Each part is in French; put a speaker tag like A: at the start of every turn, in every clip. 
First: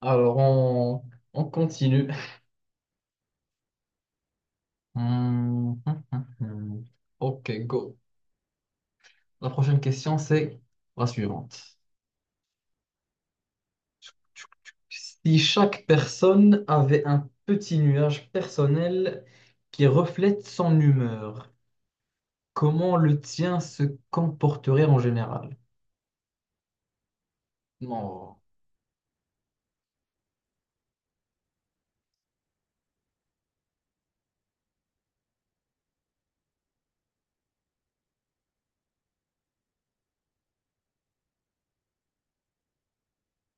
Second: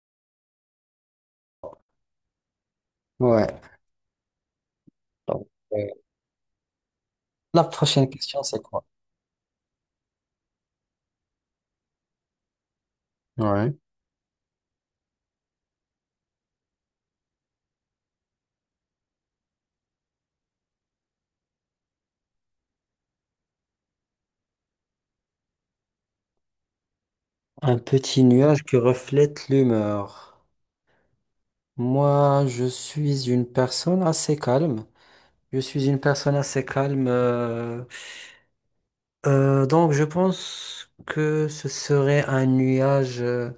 A: Alors, on continue.
B: Ouais. Donc,
A: Hmm,
B: euh,
A: hmm, hmm, hmm. Ok,
B: la
A: go.
B: prochaine question, c'est quoi?
A: La prochaine question, c'est la suivante.
B: Ouais.
A: Si chaque personne avait un petit nuage personnel qui reflète son humeur, comment le tien se comporterait en général?
B: Un petit
A: Non,
B: nuage qui reflète l'humeur. Moi, je suis une personne assez calme. Je suis une personne assez calme. Donc, je pense que ce serait un nuage.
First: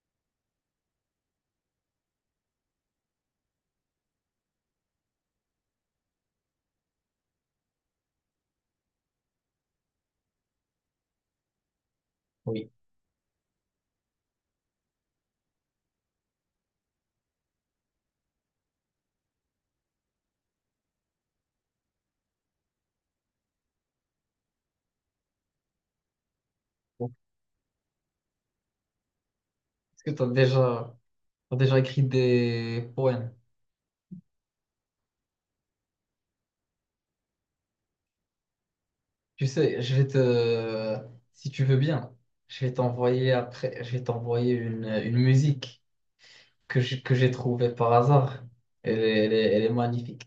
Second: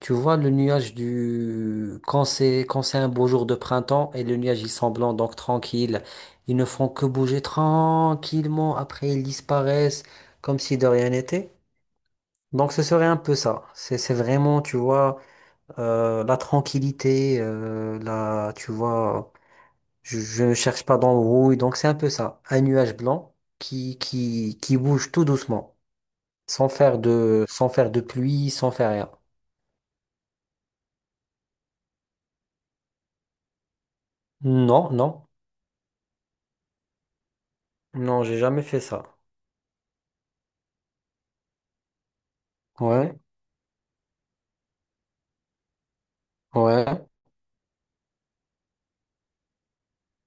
B: Tu vois, le nuage du... Quand c'est un beau jour de printemps et le nuage, il semble blanc, donc tranquille. Ils ne font que bouger tranquillement. Après, ils disparaissent comme si de rien n'était.
A: oui.
B: Donc ce serait un peu ça. C'est vraiment, tu vois, la tranquillité, la, tu vois, je ne cherche pas d'embrouille. Donc c'est un peu ça. Un nuage blanc qui bouge tout doucement,
A: Est-ce
B: sans faire de pluie, sans faire rien.
A: que tu as déjà, T'as déjà écrit des poèmes?
B: Non, non, non, j'ai jamais fait ça.
A: Tu sais, si tu veux bien, je vais
B: Ouais,
A: t'envoyer après, je vais t'envoyer une musique que j'ai
B: ouais.
A: que j'ai trouvé par hasard. Elle est magnifique.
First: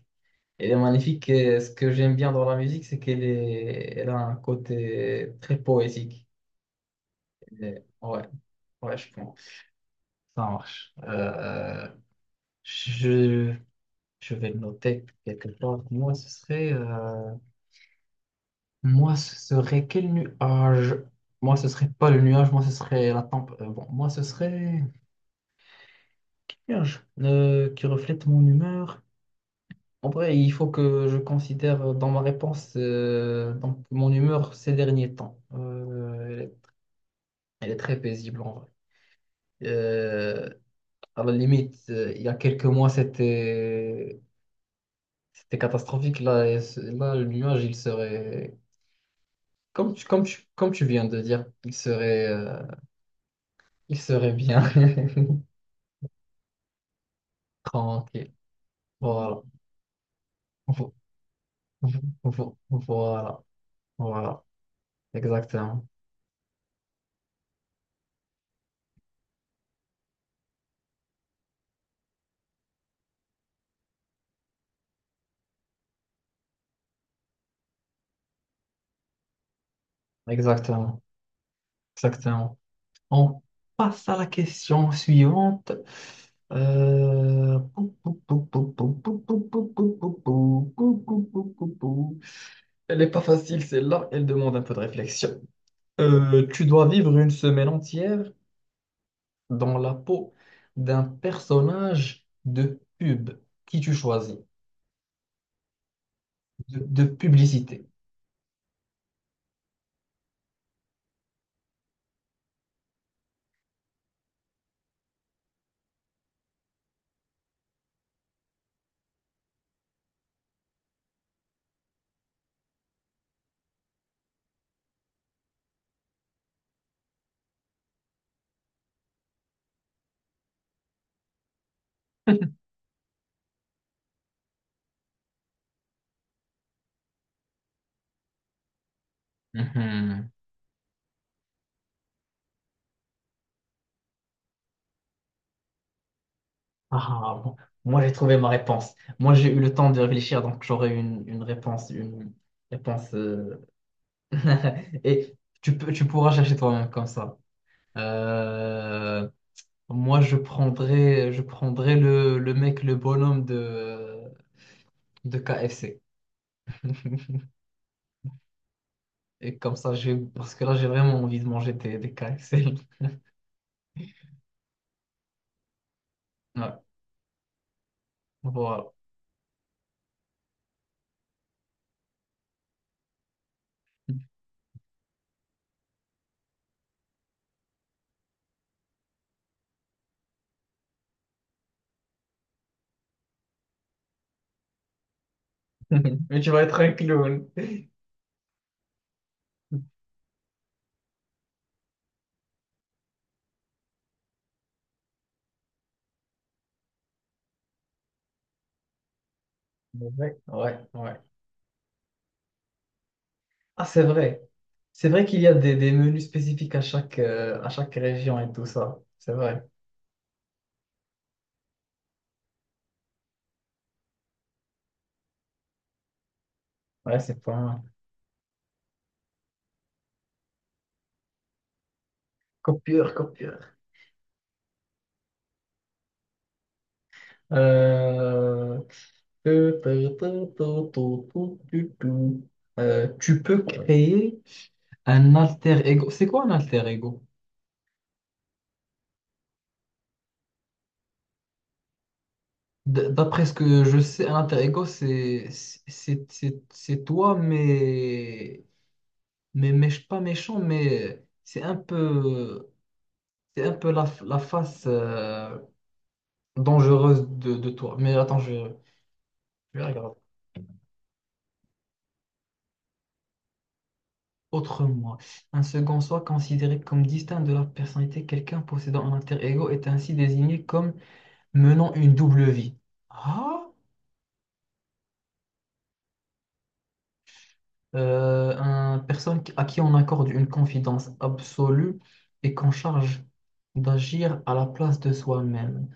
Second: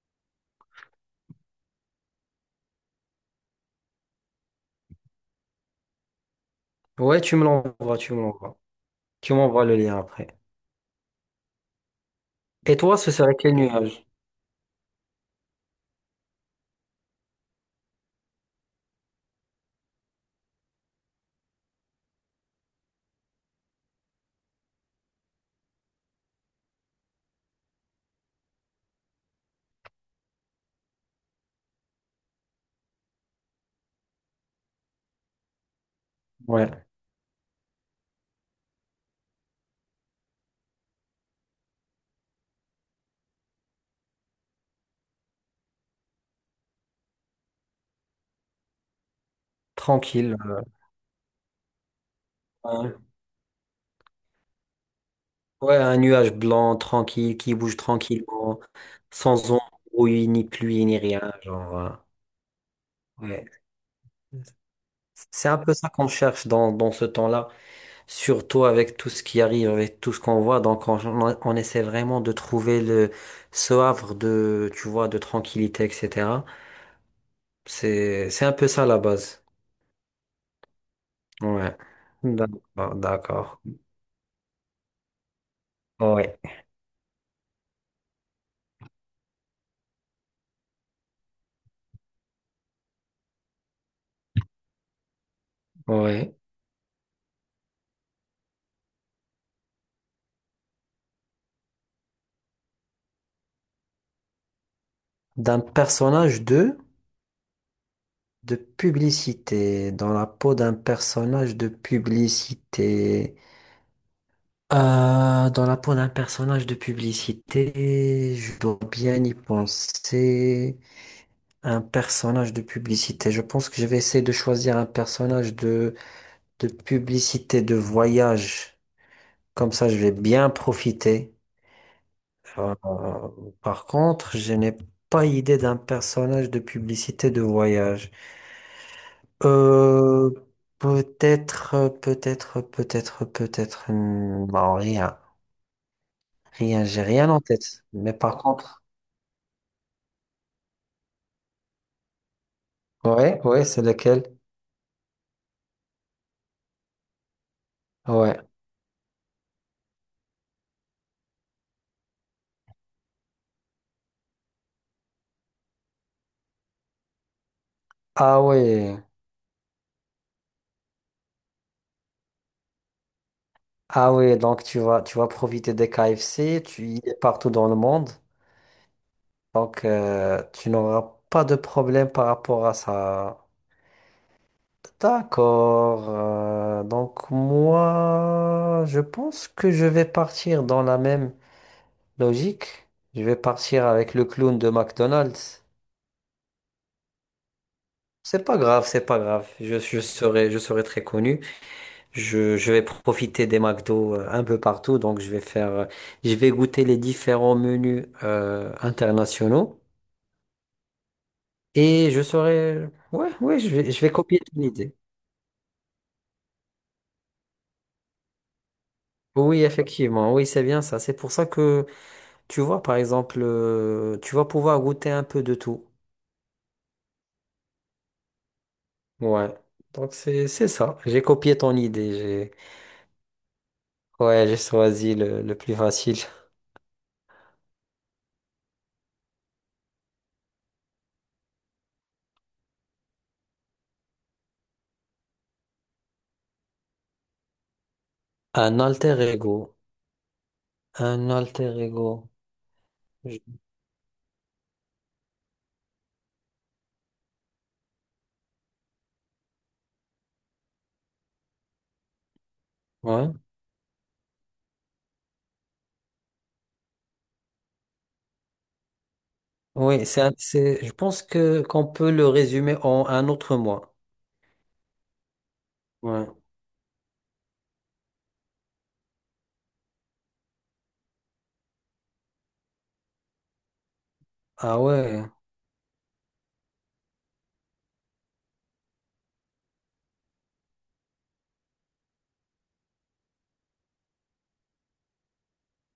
A: Elle est magnifique et ce que j'aime bien dans la musique, c'est elle a un côté très poétique.
B: Ouais, tu me
A: Elle
B: l'envoies, tu
A: ouais,
B: me l'envoies.
A: ouais, je
B: Tu
A: pense.
B: m'envoies le lien après.
A: Ça marche.
B: Et toi, ce serait
A: Je,
B: quel nuage?
A: je vais le noter quelque part. Moi, ce serait quel nuage? Moi, ce serait pas le nuage, moi, ce serait la tempête. Bon, moi, ce serait nuage qui reflète mon humeur. En vrai, il faut que je considère dans ma réponse donc mon humeur ces derniers temps.
B: Ouais,
A: Elle est très paisible en vrai. Euh, il y a quelques mois, c'était catastrophique. Là, là, le nuage, il serait
B: tranquille.
A: comme tu viens de dire,
B: Ouais.
A: il serait bien
B: Ouais, un nuage blanc, tranquille, qui bouge
A: tranquille.
B: tranquillement,
A: Voilà,
B: sans embrouille, ni pluie,
A: Vo-
B: ni rien. Genre,
A: voilà,
B: ouais.
A: voilà,
B: C'est un peu
A: exactement,
B: ça qu'on cherche dans ce temps-là, surtout avec tout ce qui arrive, avec tout ce qu'on voit. Donc, essaie vraiment de trouver ce havre de, tu vois, de tranquillité, etc. C'est un peu ça la base.
A: exactement,
B: Ouais.
A: exactement.
B: D'accord,
A: On
B: d'accord.
A: passe à la question suivante.
B: Ouais.
A: Pou, pou, pou, pou, pou, pou, pou, pou, pou, pou, pou, pou, pou, pou, pou, pou. Elle n'est pas facile, celle-là. Elle demande un peu de réflexion.
B: Ouais.
A: Tu dois vivre une semaine entière dans la peau d'un personnage de pub. Qui tu choisis?
B: D'un personnage de...
A: De publicité.
B: De publicité, dans la peau d'un personnage de publicité. Dans la peau d'un personnage de publicité, je dois bien y penser. Un personnage de publicité. Je pense que je vais essayer de choisir un personnage de publicité de voyage. Comme ça, je vais bien profiter. Euh, Par contre, je n'ai pas idée d'un personnage de publicité de voyage.
A: Mhm.
B: Euh, Peut-être. Non, rien. Rien, j'ai rien
A: Ah,
B: en
A: bon.
B: tête.
A: Moi, j'ai
B: Mais
A: trouvé
B: par
A: ma
B: contre,
A: réponse. Moi, j'ai eu le temps de réfléchir, donc j'aurai une réponse
B: ouais, ouais, c'est lequel?
A: et tu pourras chercher toi-même comme ça.
B: Ouais.
A: Euh, je prendrais le mec, le bonhomme de KFC.
B: Ah ouais.
A: Et comme ça, parce que là, j'ai vraiment envie de manger des KFC.
B: Ah ouais, donc tu vas profiter des KFC,
A: Ouais,
B: tu y es partout dans le monde.
A: voilà.
B: Donc, tu n'auras pas de problème par rapport à ça. D'accord. Donc moi, je pense que je vais partir dans la même. Logique, je vais partir avec le clown de McDonald's.
A: Mais tu vas être un clown.
B: C'est pas grave, c'est pas grave. Je serai très connu. Je vais profiter des McDo un peu partout. Donc, je vais je vais goûter les différents menus internationaux.
A: Ouais, ouais, ouais.
B: Et je serai, ouais, ouais,
A: Ah,
B: je
A: c'est
B: vais copier
A: vrai.
B: ton idée.
A: C'est vrai qu'il y a des menus spécifiques à chaque région et tout ça. C'est vrai.
B: Oui, effectivement, oui, c'est bien ça. C'est pour ça que, tu vois, par exemple, tu vas pouvoir goûter un peu de tout.
A: Ouais, c'est pas mal.
B: Ouais. Donc, c'est ça. J'ai copié ton idée. J'ai.
A: Copieur, copieur.
B: Ouais, j'ai choisi le plus facile.
A: Euh, euh, Tu peux créer un alter ego. C'est quoi un alter ego?
B: Un alter ego. Un alter ego. Je-
A: D'après ce que je sais, un alter ego, c'est toi, mais pas méchant,
B: Ouais.
A: c'est un peu la face dangereuse de toi. Mais attends, je vais
B: Oui,
A: regarder.
B: je pense que qu'on peut le résumer en un autre moi.
A: Autre moi. Un second soi
B: Ouais.
A: considéré comme distinct de la personnalité, quelqu'un possédant un alter ego est ainsi désigné comme menant une double vie. Ah,
B: Ah ouais.
A: Un personne à qui on accorde une confidence absolue et qu'on charge d'agir à la place de soi-même.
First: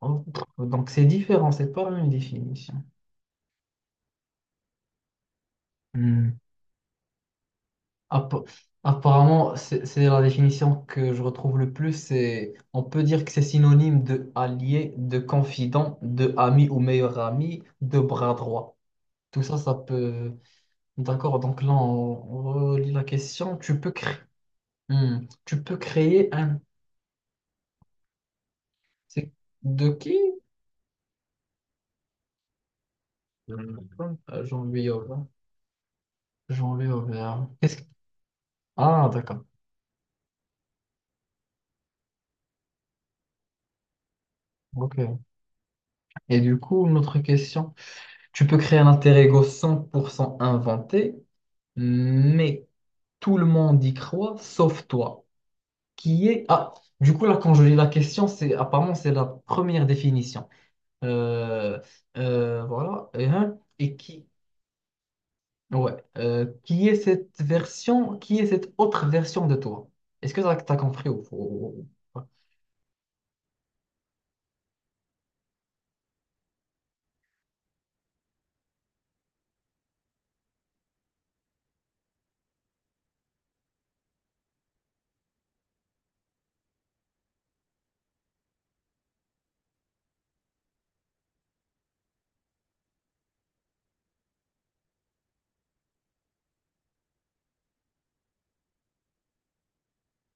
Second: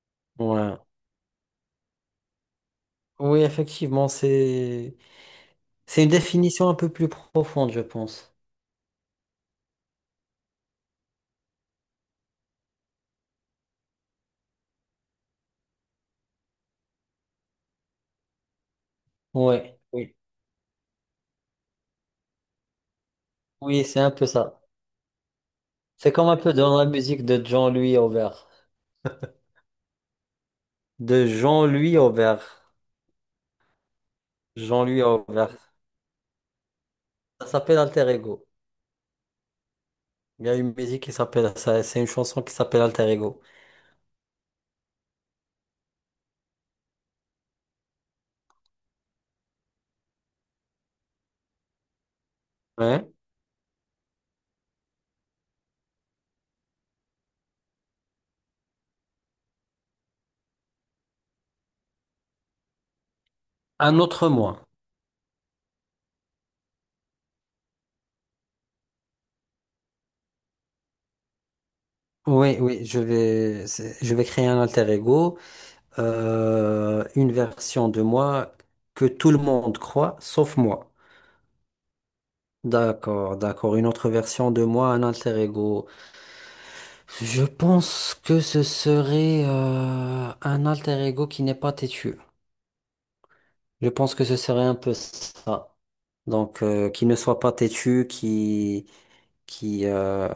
A: Oh,
B: Ouais.
A: donc c'est différent, c'est pas la même définition.
B: Oui, effectivement, c'est une
A: Hmm.
B: définition un peu plus profonde, je pense.
A: App- Apparemment, c'est la définition que je retrouve le plus. C'est, on peut dire que c'est synonyme de allié, de confident, de ami ou meilleur ami, de bras droit. Tout ça, ça
B: Ouais. Oui.
A: peut. D'accord, donc là, on relit la question.
B: Oui, c'est un peu ça.
A: Tu peux
B: C'est comme
A: créer
B: un peu
A: un.
B: dans la musique de Jean-Louis Aubert.
A: C'est de qui?
B: De Jean-Louis Aubert.
A: Euh, Jean-Louis
B: Jean-Louis
A: Aubert.
B: Aubert.
A: Jean-Louis Aubert.
B: Ça s'appelle alter ego.
A: Ah, d'accord.
B: Il y a une musique qui s'appelle ça, c'est une chanson qui s'appelle Alter Ego.
A: Ok. Et du coup, notre question. Tu peux créer un alter ego 100% inventé mais
B: Ouais.
A: tout le monde y croit, sauf toi, qui est... Ah, du coup, là, quand je lis la question, c'est apparemment, c'est la première définition. Euh, voilà. Et, hein, et
B: Un
A: qui...
B: autre moi.
A: Ouais. Qui est cette autre version de toi? T'as compris ou- ou-
B: Oui, oui, je vais créer un alter ego, une version de moi que tout le monde croit, sauf moi. D'accord, d'accord. Une autre version de moi, un alter ego. Je pense que ce serait un alter ego qui n'est pas têtu. Je pense que ce serait un peu ça. Donc, qui ne soit pas têtu, qui, euh,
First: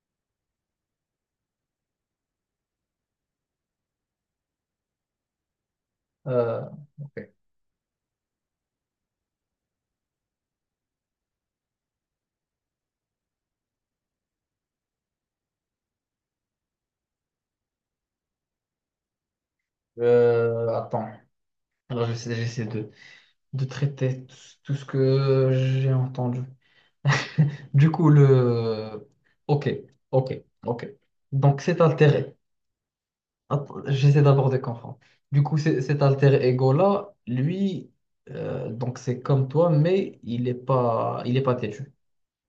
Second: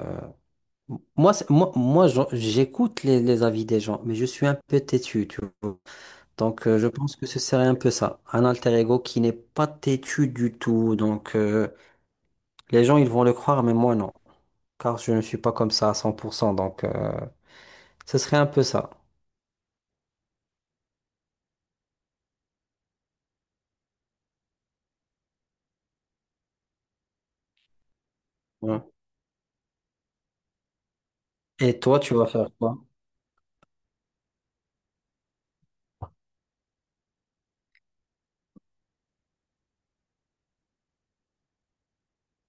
B: moi, j'écoute les avis des gens, mais je suis un peu têtu, tu vois.
A: Euh,
B: Donc, je pense que
A: ok.
B: ce serait un peu ça. Un alter ego qui n'est pas têtu du tout. Donc, les gens, ils vont le croire, mais moi, non. Car je ne suis pas comme ça à 100%. Donc, ce serait un peu ça.
A: Attends. Alors, j'essaie de traiter tout ce que j'ai entendu. Du coup,
B: Ouais.
A: le... Ok, ok, ok. Donc, cet
B: Et toi, tu vas
A: altéré.
B: faire quoi?
A: Attends, j'essaie d'abord de comprendre. Du coup, cet alter ego-là, lui, donc c'est comme toi, mais il est pas têtu.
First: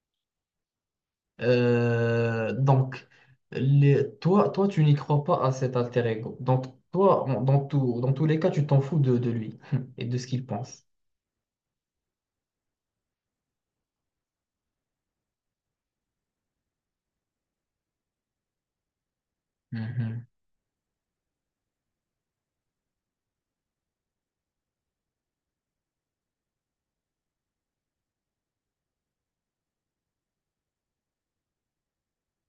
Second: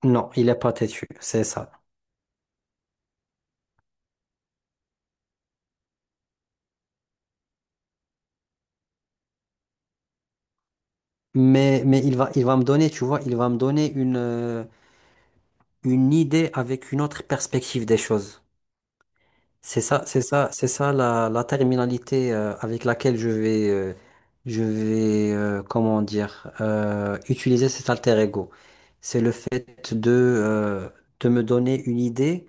B: Non, il est pas têtu, c'est ça.
A: Euh, donc, toi, tu n'y crois pas à cet alter ego. Donc, toi, dans tout, dans tous les cas, tu t'en fous de lui et de ce qu'il pense.
B: Mais il va me donner, tu vois, il va me donner une idée avec une autre perspective des choses.
A: Mhm.
B: C'est ça la, la terminalité avec laquelle je vais comment dire, utiliser cet alter ego. C'est le fait de me donner une idée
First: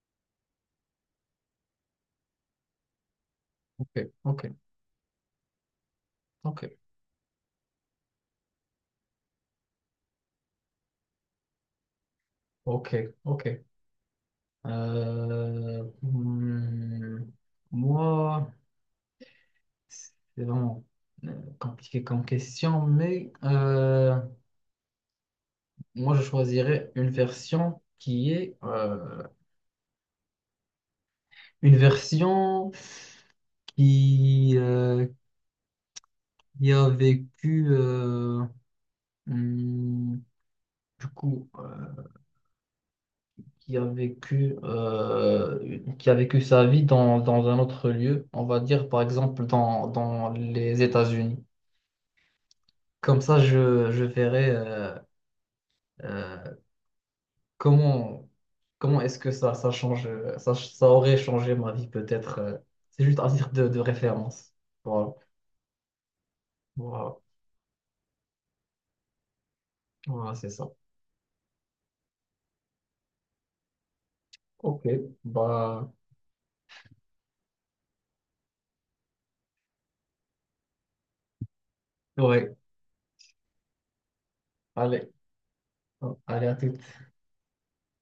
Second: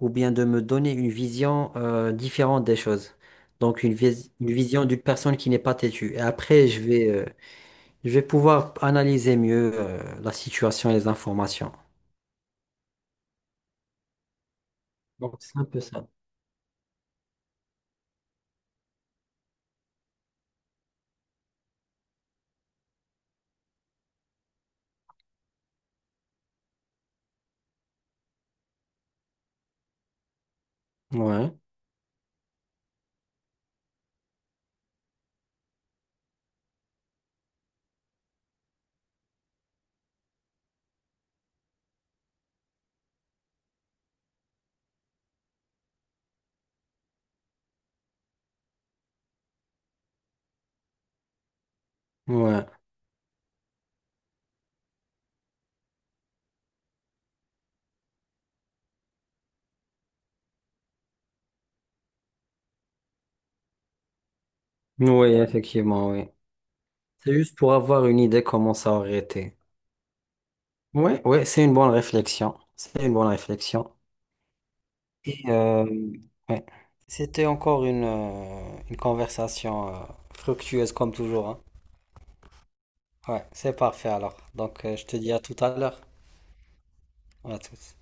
B: ou bien de me donner une vision différente des choses. Donc
A: Ok, ok,
B: une vision d'une personne qui n'est pas têtue. Et
A: ok,
B: après, je vais pouvoir analyser mieux la situation et les informations.
A: ok, ok.
B: Donc c'est un peu
A: Euh,
B: ça.
A: hmm, Moi, c'est vraiment euh, compliqué comme question, moi, je choisirais
B: Ouais,
A: une version qui, euh, qui a vécu, hmm, du coup, qui a vécu sa vie dans un autre lieu, on va dire par exemple dans les États-Unis.
B: ouais.
A: Comme ça, je verrai euh, comment, comment est-ce que ça change, ça aurait changé ma vie peut-être. C'est juste à titre de référence. Voilà,
B: Oui, effectivement, oui.
A: voilà,
B: C'est juste pour avoir une idée comment ça aurait été.
A: Voilà, c'est ça.
B: Ouais, ouais, c'est une bonne réflexion. C'est une bonne réflexion.
A: Ok,
B: Et,
A: bah
B: ouais. C'était encore une conversation fructueuse comme toujours, hein.
A: ouais,
B: Ouais, c'est parfait alors. Donc, je
A: allez,
B: te dis à tout à l'heure.
A: hein, allez à tout.
B: À tous.